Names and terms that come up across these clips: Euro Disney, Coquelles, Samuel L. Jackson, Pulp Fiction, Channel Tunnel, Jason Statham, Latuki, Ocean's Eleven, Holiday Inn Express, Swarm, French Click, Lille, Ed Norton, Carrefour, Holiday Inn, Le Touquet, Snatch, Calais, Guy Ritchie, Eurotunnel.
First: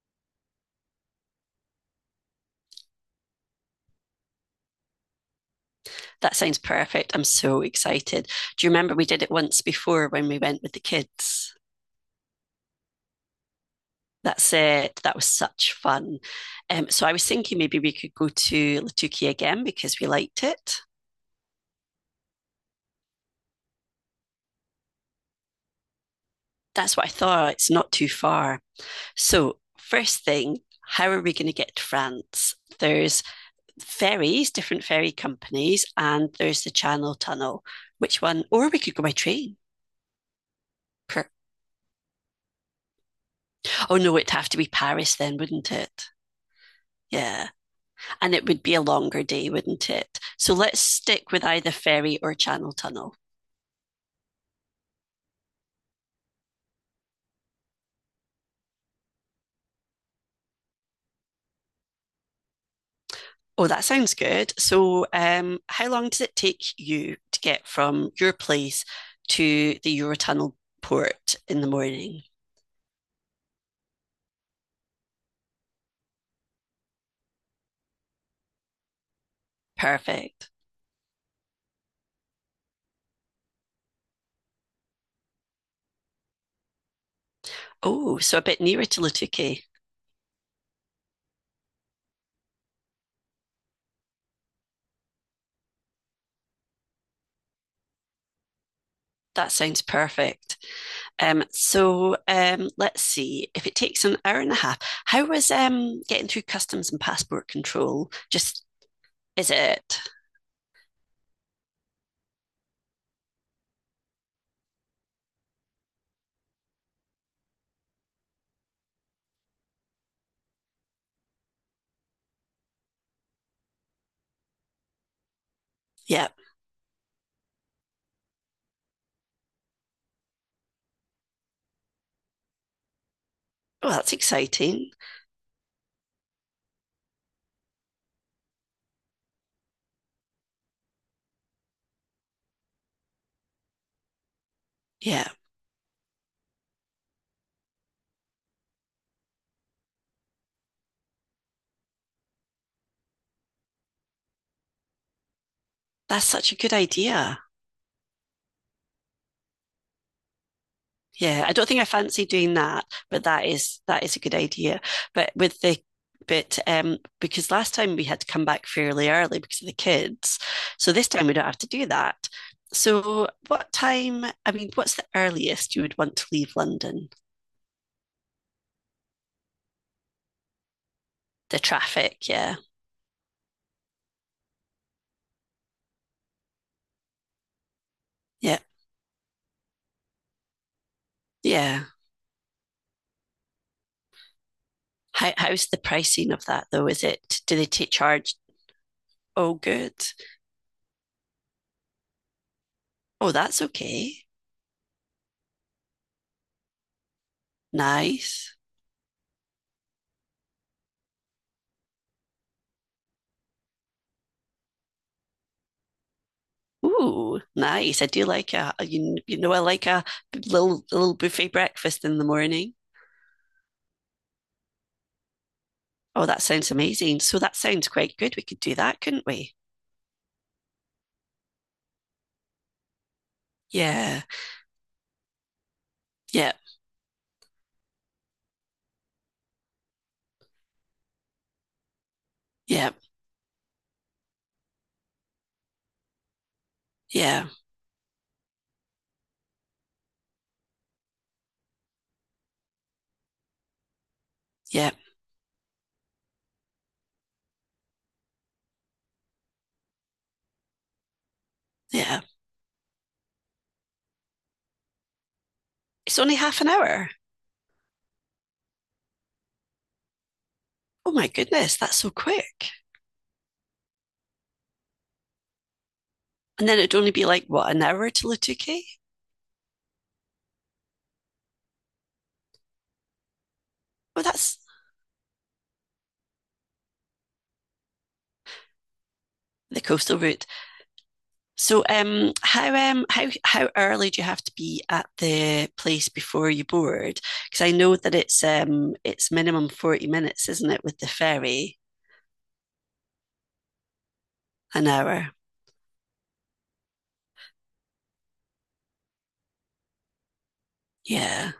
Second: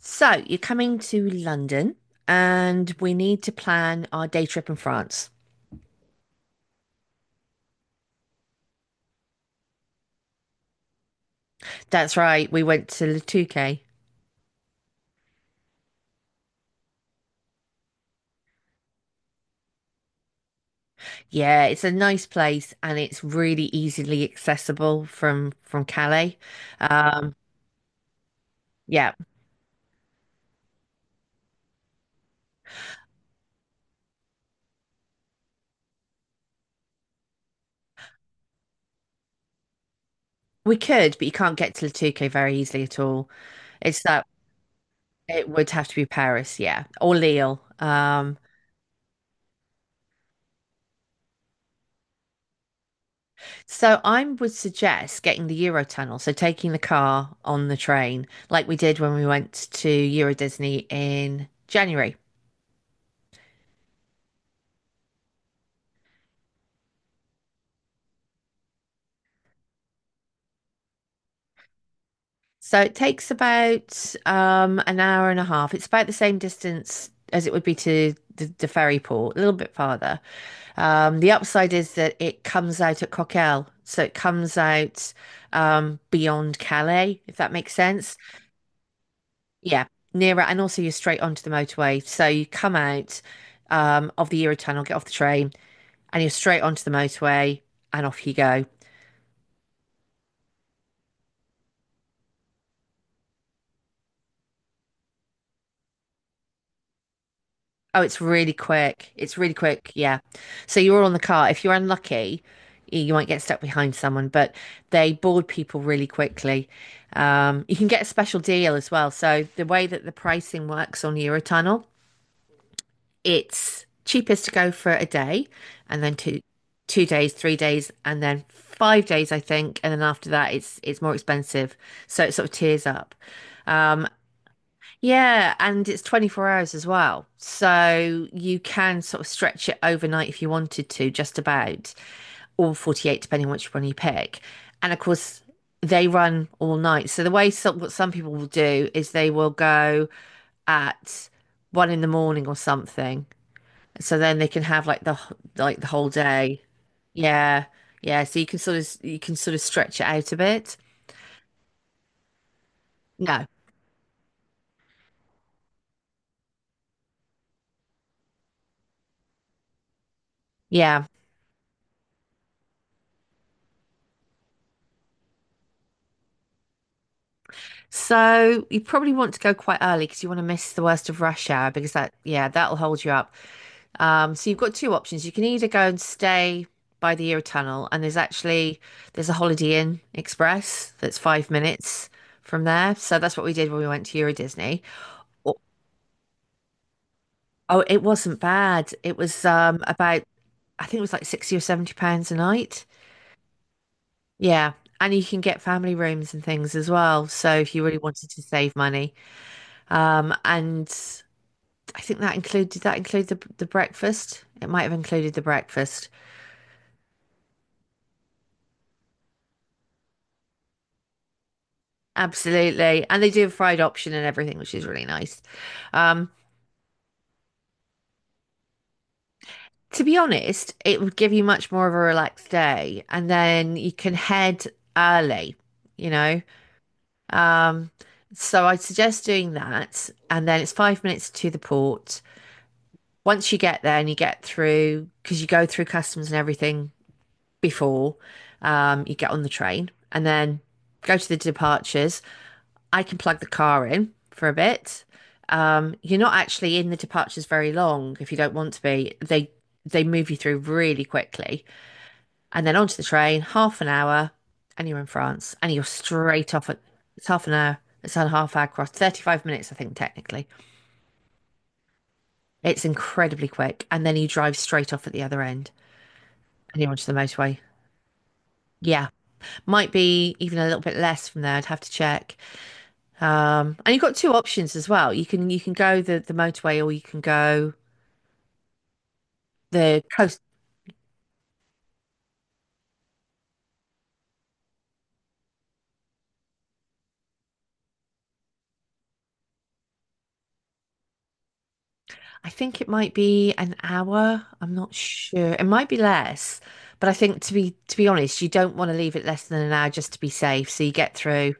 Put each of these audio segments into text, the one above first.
So you're coming to London and we need to plan our day trip in France. That sounds perfect. I'm so excited. Do you remember we did it once before when we went with the kids? That's right, we went to Le Touquet. That's it. That was such fun. So I was thinking maybe we could go to Latuki again because we liked it. Yeah, it's a nice place and it's really easily accessible from Calais. That's what I Um, thought. It's not too far. yeah, So, first thing, how are we going to get to France? There's ferries, different ferry companies, and there's the Channel Tunnel. Which one? Or we could go by train. we could, but you can't get to Le Touquet very easily at all. Oh, It's no, that it'd have to be Paris then, it would wouldn't have to be it? Paris, yeah, or Yeah. Lille. And it would be a longer day, wouldn't it? So let's stick with either ferry or Channel Tunnel. So I would suggest getting the Eurotunnel, so taking the car on the train, like we did when we went to Euro Disney in January. Oh, that sounds good. So, how long does it take you to get from your place to the Eurotunnel port in the morning? So it takes about an hour and a half. It's about the same distance as it would be to the ferry port, a little bit farther. Perfect. The upside is that it comes out at Coquelles, so it comes out beyond Calais, if that makes sense. Oh, so a bit nearer to Lutuke. Yeah, nearer, and also you're straight onto the motorway. So you come out of the Eurotunnel, get off the train, and you're straight onto the motorway, and off you go. That sounds perfect. So, let's see. If it takes an hour and a half, how was getting through customs and passport Oh, control? it's really Just quick. It's is really quick. it? Yeah. So you're all on the car. If you're unlucky, you might get stuck behind someone, but they board people really quickly. You can get a special deal as well. So the way that the pricing works on Eurotunnel, it's cheapest to go for a day and then Yeah. two days, 3 days, and then 5 days, I think. And then after that it's more expensive. So it sort of tiers up. Well, Um that's exciting. yeah, and it's 24 hours as well. So you can sort of stretch it overnight if you wanted to, just about, or 48, depending on which one you pick. And of Yeah. course they run all night. So what some people will do is they will go at 1 in the morning or something, so then they can have like the whole That's such a day. good idea. Yeah. Yeah. So you can sort of stretch it out a bit. Yeah, I don't think I fancy doing that, but No. That is a good idea. But with the bit, because last time we had to come back fairly early because of the kids. So Yeah. this time we don't have to do that. So what time, I mean, what's the earliest you would want to leave London? So you probably want to go quite early because you want to miss the worst of rush The hour because that traffic, yeah, yeah. that'll hold you up. So you've got two options. You can either go and stay by the Euro Tunnel, and there's Yeah. actually there's a Holiday Inn Express that's five Yeah. minutes from there. So that's what we did when we went to Euro Disney. How, Oh, how's the pricing of that though? Is it do they oh, take it charge? wasn't bad. It was Oh, good. about, I think it was like 60 or £70 a night. Oh, that's okay. Yeah. And you can get family rooms and things as well. So if you really wanted to Nice. save money. And I think that included, did that include the breakfast? It might have included the breakfast. Ooh, nice. I do like you, you know I like a little buffet breakfast in the morning. Absolutely. And they do a fried option and everything, which is really nice. Oh, Um, that sounds amazing. So that sounds quite good. We could do that, couldn't we? to be honest, it would give you much more of a relaxed day. And then you can Yeah. head early, you know. Yeah. Um, so I suggest doing that. And then it's 5 minutes to the port. Yeah. Once you get there and you get through, because you go through customs and everything Yeah. before, you get on the train and then go to the departures, I can plug the car in for a Yeah. bit. You're not actually in the departures very long if you don't want to be. They move you through really quickly, Yeah. and then onto the train, half an hour, and you're in France, and you're It's only straight half an off at hour. it's half an hour. It's on half hour cross, 35 minutes, I think, technically. Oh my goodness, that's so quick. It's incredibly quick. And then you drive straight off at the other end. And then Heading it'd onto only the be like motorway. what, an hour to Lutuke? Yeah, might be even a little bit less from there. I'd have to check. And you've got Well, two that's options as well. You can go the motorway or you can go the the coastal coast. route. So, how how early do you have to be at the place before you board? Because I know that it's minimum 40 minutes, isn't it, with the ferry, I think it might be an hour. I'm an not hour. sure. It might be less, but I think, to be honest, you don't want to leave it less than an hour just to be safe. So you get Yeah. through.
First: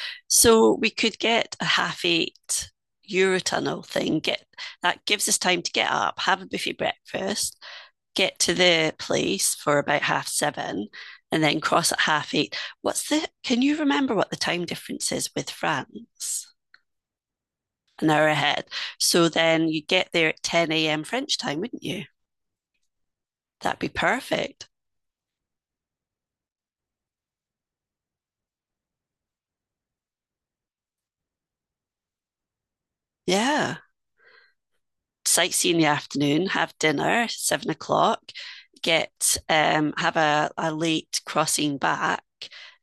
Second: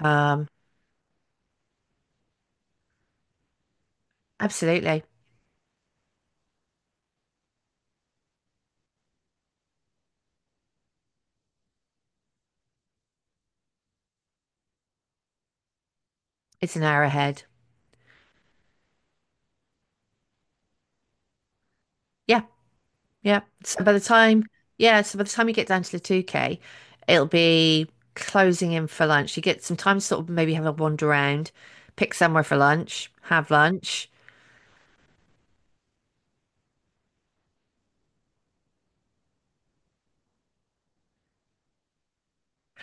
Um, So we could get a half eight Eurotunnel thing. Get Absolutely, that gives us time to get up, have a buffet breakfast, get to the place for about half seven, and then cross at half eight. What's the? Can you remember what the time difference is with France? it's an hour ahead. An hour ahead. So then you get there at 10 a.m. French time, wouldn't you? Yeah, yeah. That'd be perfect. Yeah, so by the time you get down to the 2K, it'll be closing in for lunch. You get some time to sort of maybe have a wander around, pick somewhere for lunch, have Yeah. lunch. Sightsee in the afternoon, have dinner, 7 o'clock, get have a late crossing back,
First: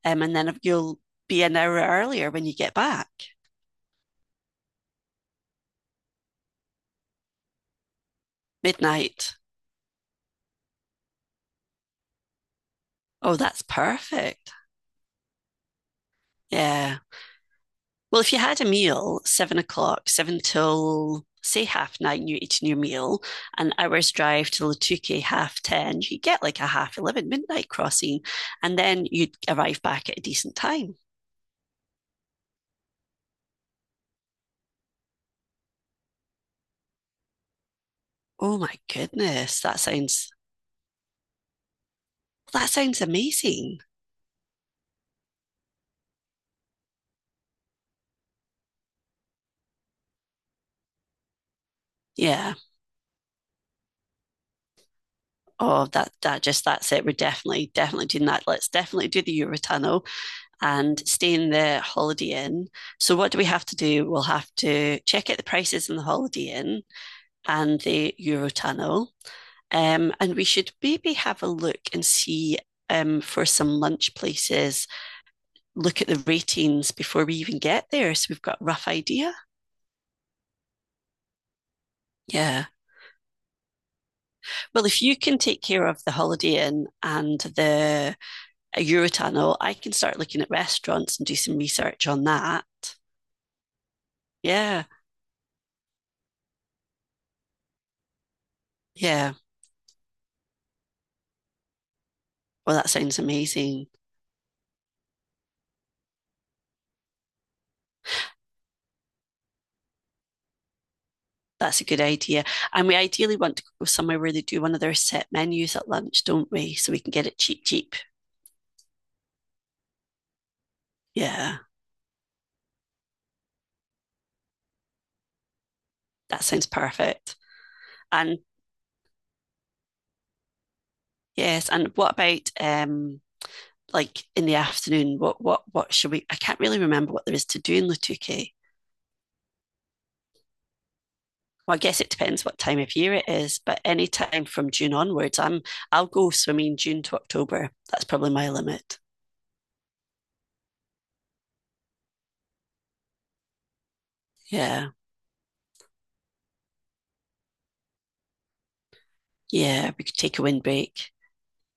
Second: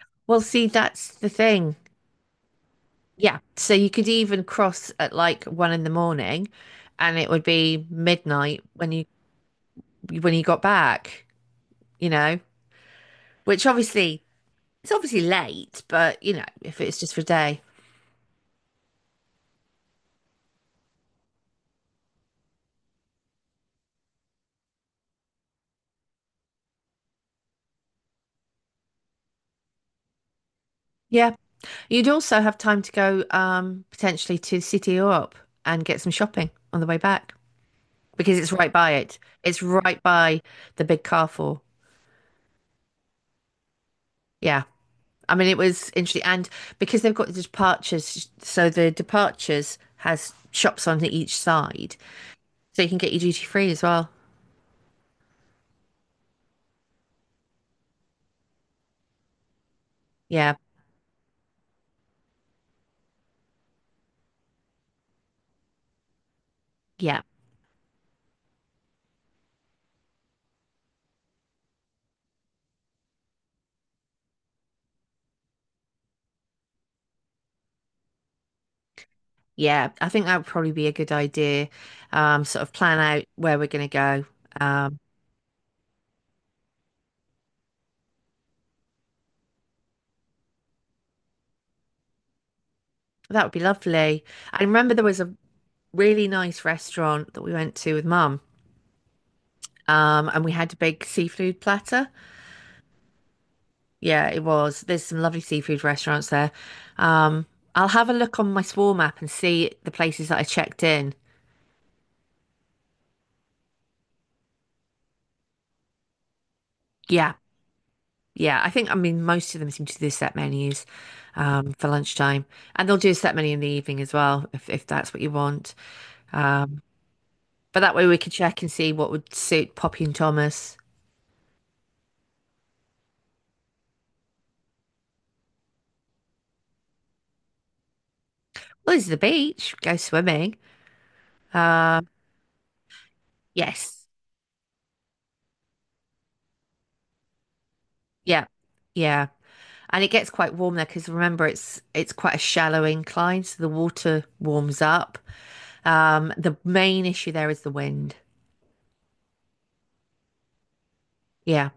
and Well, then see, you'll that's the be an thing. hour earlier when you get back. Yeah. So you could even cross at like 1 in the morning, and it would be midnight when you Midnight. when you got back, you know, Oh, that's which obviously perfect. it's obviously late, but if it's Yeah. just for a day. Well, if you had a meal, 7 o'clock, seven till say half nine, you eating your meal, an hour's drive till Lutuke, half ten, you get like a half 11 midnight crossing, and then you'd arrive back at a decent time. Yeah. You'd also have time to go potentially to the city or up and get some shopping on the way back because it's Oh right my by it. It's goodness, that right sounds by the big Carrefour. that sounds amazing. Yeah. I mean, it was interesting. And because they've got the departures, so the departures has shops on each side. Yeah. So you can get your duty free as well. Oh, that's it. We're definitely doing that. Let's definitely do the Eurotunnel Yeah. and stay in the Holiday Inn. So what do we have to do? We'll have to check out the prices in the Holiday Inn Yeah. and the Eurotunnel. And we should maybe have a look and see for some lunch places, look at the ratings before we even get there. So we've got a rough idea. Yeah. I think that would probably be a good idea. Sort Yeah. of plan out where we're going to go. Well, Um, if you can take care of the Holiday Inn and the Eurotunnel, I can start looking at restaurants and do some research on that. that would be lovely. I Yeah. remember there was a really nice restaurant that we went to with mum. Yeah. And we had a big seafood platter. Well, that sounds amazing. Yeah, it was. There's some lovely seafood restaurants there. Um, I'll have a look on my Swarm app and see the places that I checked in. That's a good idea. And we ideally want to go somewhere where they do one of their set menus at lunch, don't we? So we can get Yeah, it cheap, cheap. yeah. I think, I mean, most of them seem to do set menus Yeah. For lunchtime. And they'll do a set menu in the evening as well, if that's what you want. That sounds Um, perfect. but that way we could And check and see what would suit Poppy and Thomas. yes, and what about like in the afternoon? What should we? I can't really remember what there is to do in Lutuke. Well, this is the beach. Go swimming. Well, I guess Uh, it depends what time of year it is, but any yes. time from June onwards, I'll go swimming June to October. That's probably Yeah. my limit. Yeah. And it gets quite warm there because remember it's quite a shallow incline, so the water warms Yeah, up. The main issue there is the wind. yeah, we could take a windbreak. Yeah.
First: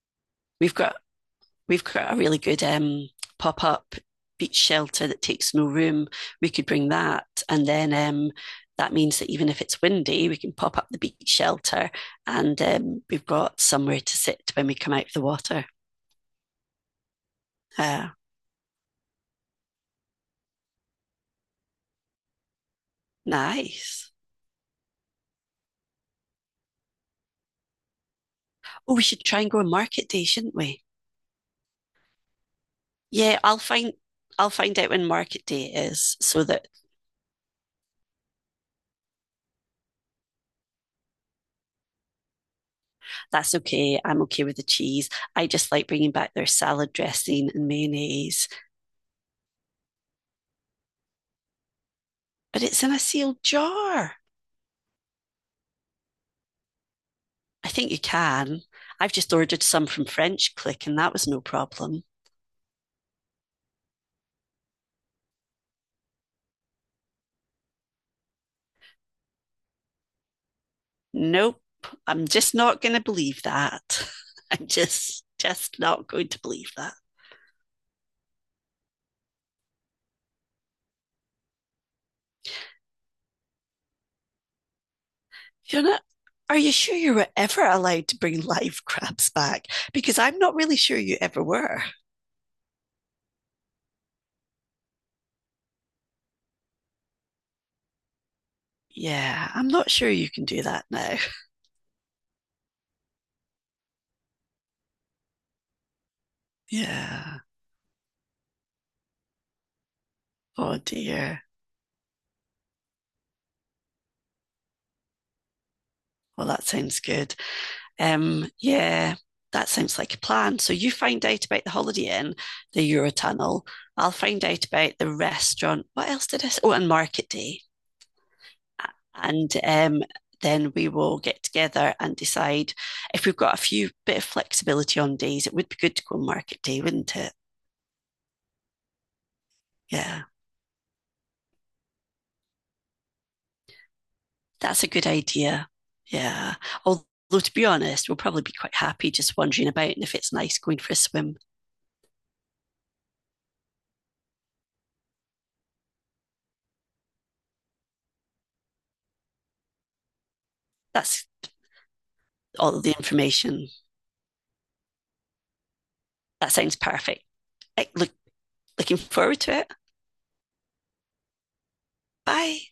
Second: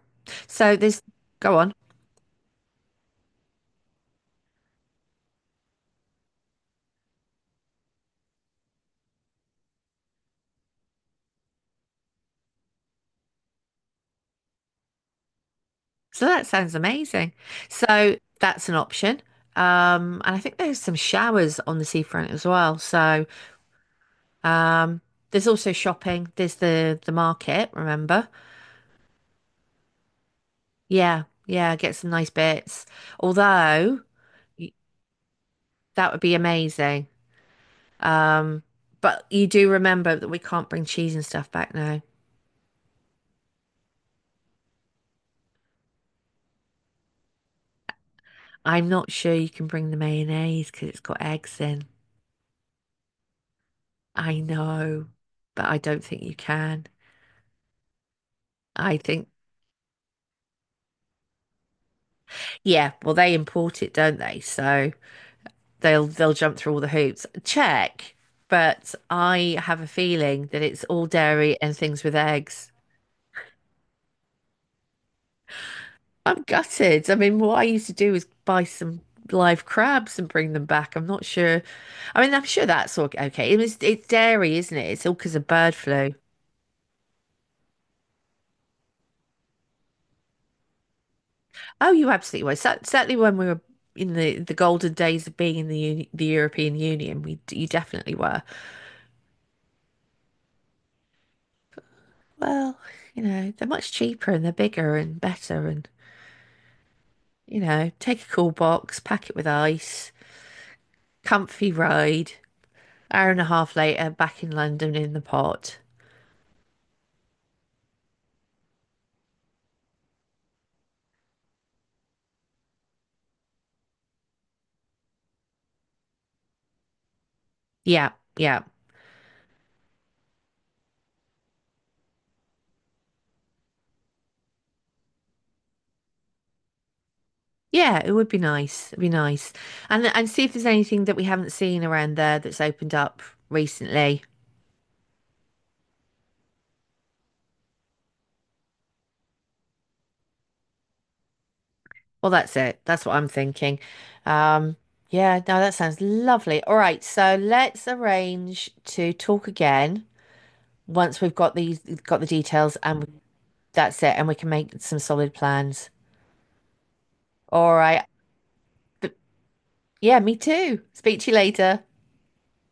We've So got there's go on. We've got a really good pop up beach shelter that takes no room. We could bring that. And then that means that even if it's windy, we can pop up the beach shelter and we've got somewhere to sit when we come out of the water. So that sounds amazing. Uh, So that's an option. And I think there's some showers on the seafront as well. So nice. um, there's also shopping. There's the market, remember? Oh, we should try and go on market day, shouldn't we? Yeah, yeah, get some nice bits. Yeah, I'll find Although I'll y- find out when market day that is would be so that amazing. Um, but you do remember that we can't bring cheese and stuff back now. that's okay. I'm okay with the cheese. I just like bringing back their salad dressing and mayonnaise, I'm not sure you can bring the mayonnaise because it's got eggs in. but it's in a sealed jar. I know, but I don't think you can. I think you can. I I've think, just ordered some from French Click and that was no problem. yeah, well, they import it, don't they? So they'll jump through all the hoops. Check, but I have a feeling that it's all dairy Nope. and things with I'm just eggs. not going to believe that. I'm just not going to I'm believe that. gutted. I mean, what I used to do was buy some live crabs and bring them back. I'm not sure, I mean, I'm sure that's all okay. It's dairy, isn't it? It's all because of bird You're not flu. are you sure you were ever allowed to bring live crabs back? Because I'm not really sure you ever were. Oh, you absolutely were. Certainly, when we were in the golden days of being in the European Union, we you definitely were. Yeah, I'm not sure you can do that now. Well, they're much cheaper and they're bigger and better, and Yeah. Take a cool box, pack it with ice, Oh dear. comfy ride. Hour and a half later, back in London in the pot. Well, that sounds good. Yeah, that sounds like a plan. So you find out about the Holiday Inn, the Eurotunnel. I'll find out about the restaurant. What else did I say? Oh, and Market Day. Yeah, yeah. And then we will get together and decide if we've got a few bit of flexibility on days. It would be good to go on Market Day, wouldn't it? Yeah, it would be nice. It'd be nice. And Yeah, and see if there's anything that we haven't seen around there that's opened up recently. that's a good idea. Yeah. Although to be honest, we'll probably be quite happy just wandering about, and if it's nice, going for a swim. Well, that's it. That's what I'm thinking. Um, yeah, no, that sounds lovely. All right, so let's arrange to talk again once That's we've got the details, all the and information. that's it, and we can make some solid plans. That sounds perfect. All Eh, right. Looking But forward to it. yeah, me too. Speak to you later. Bye.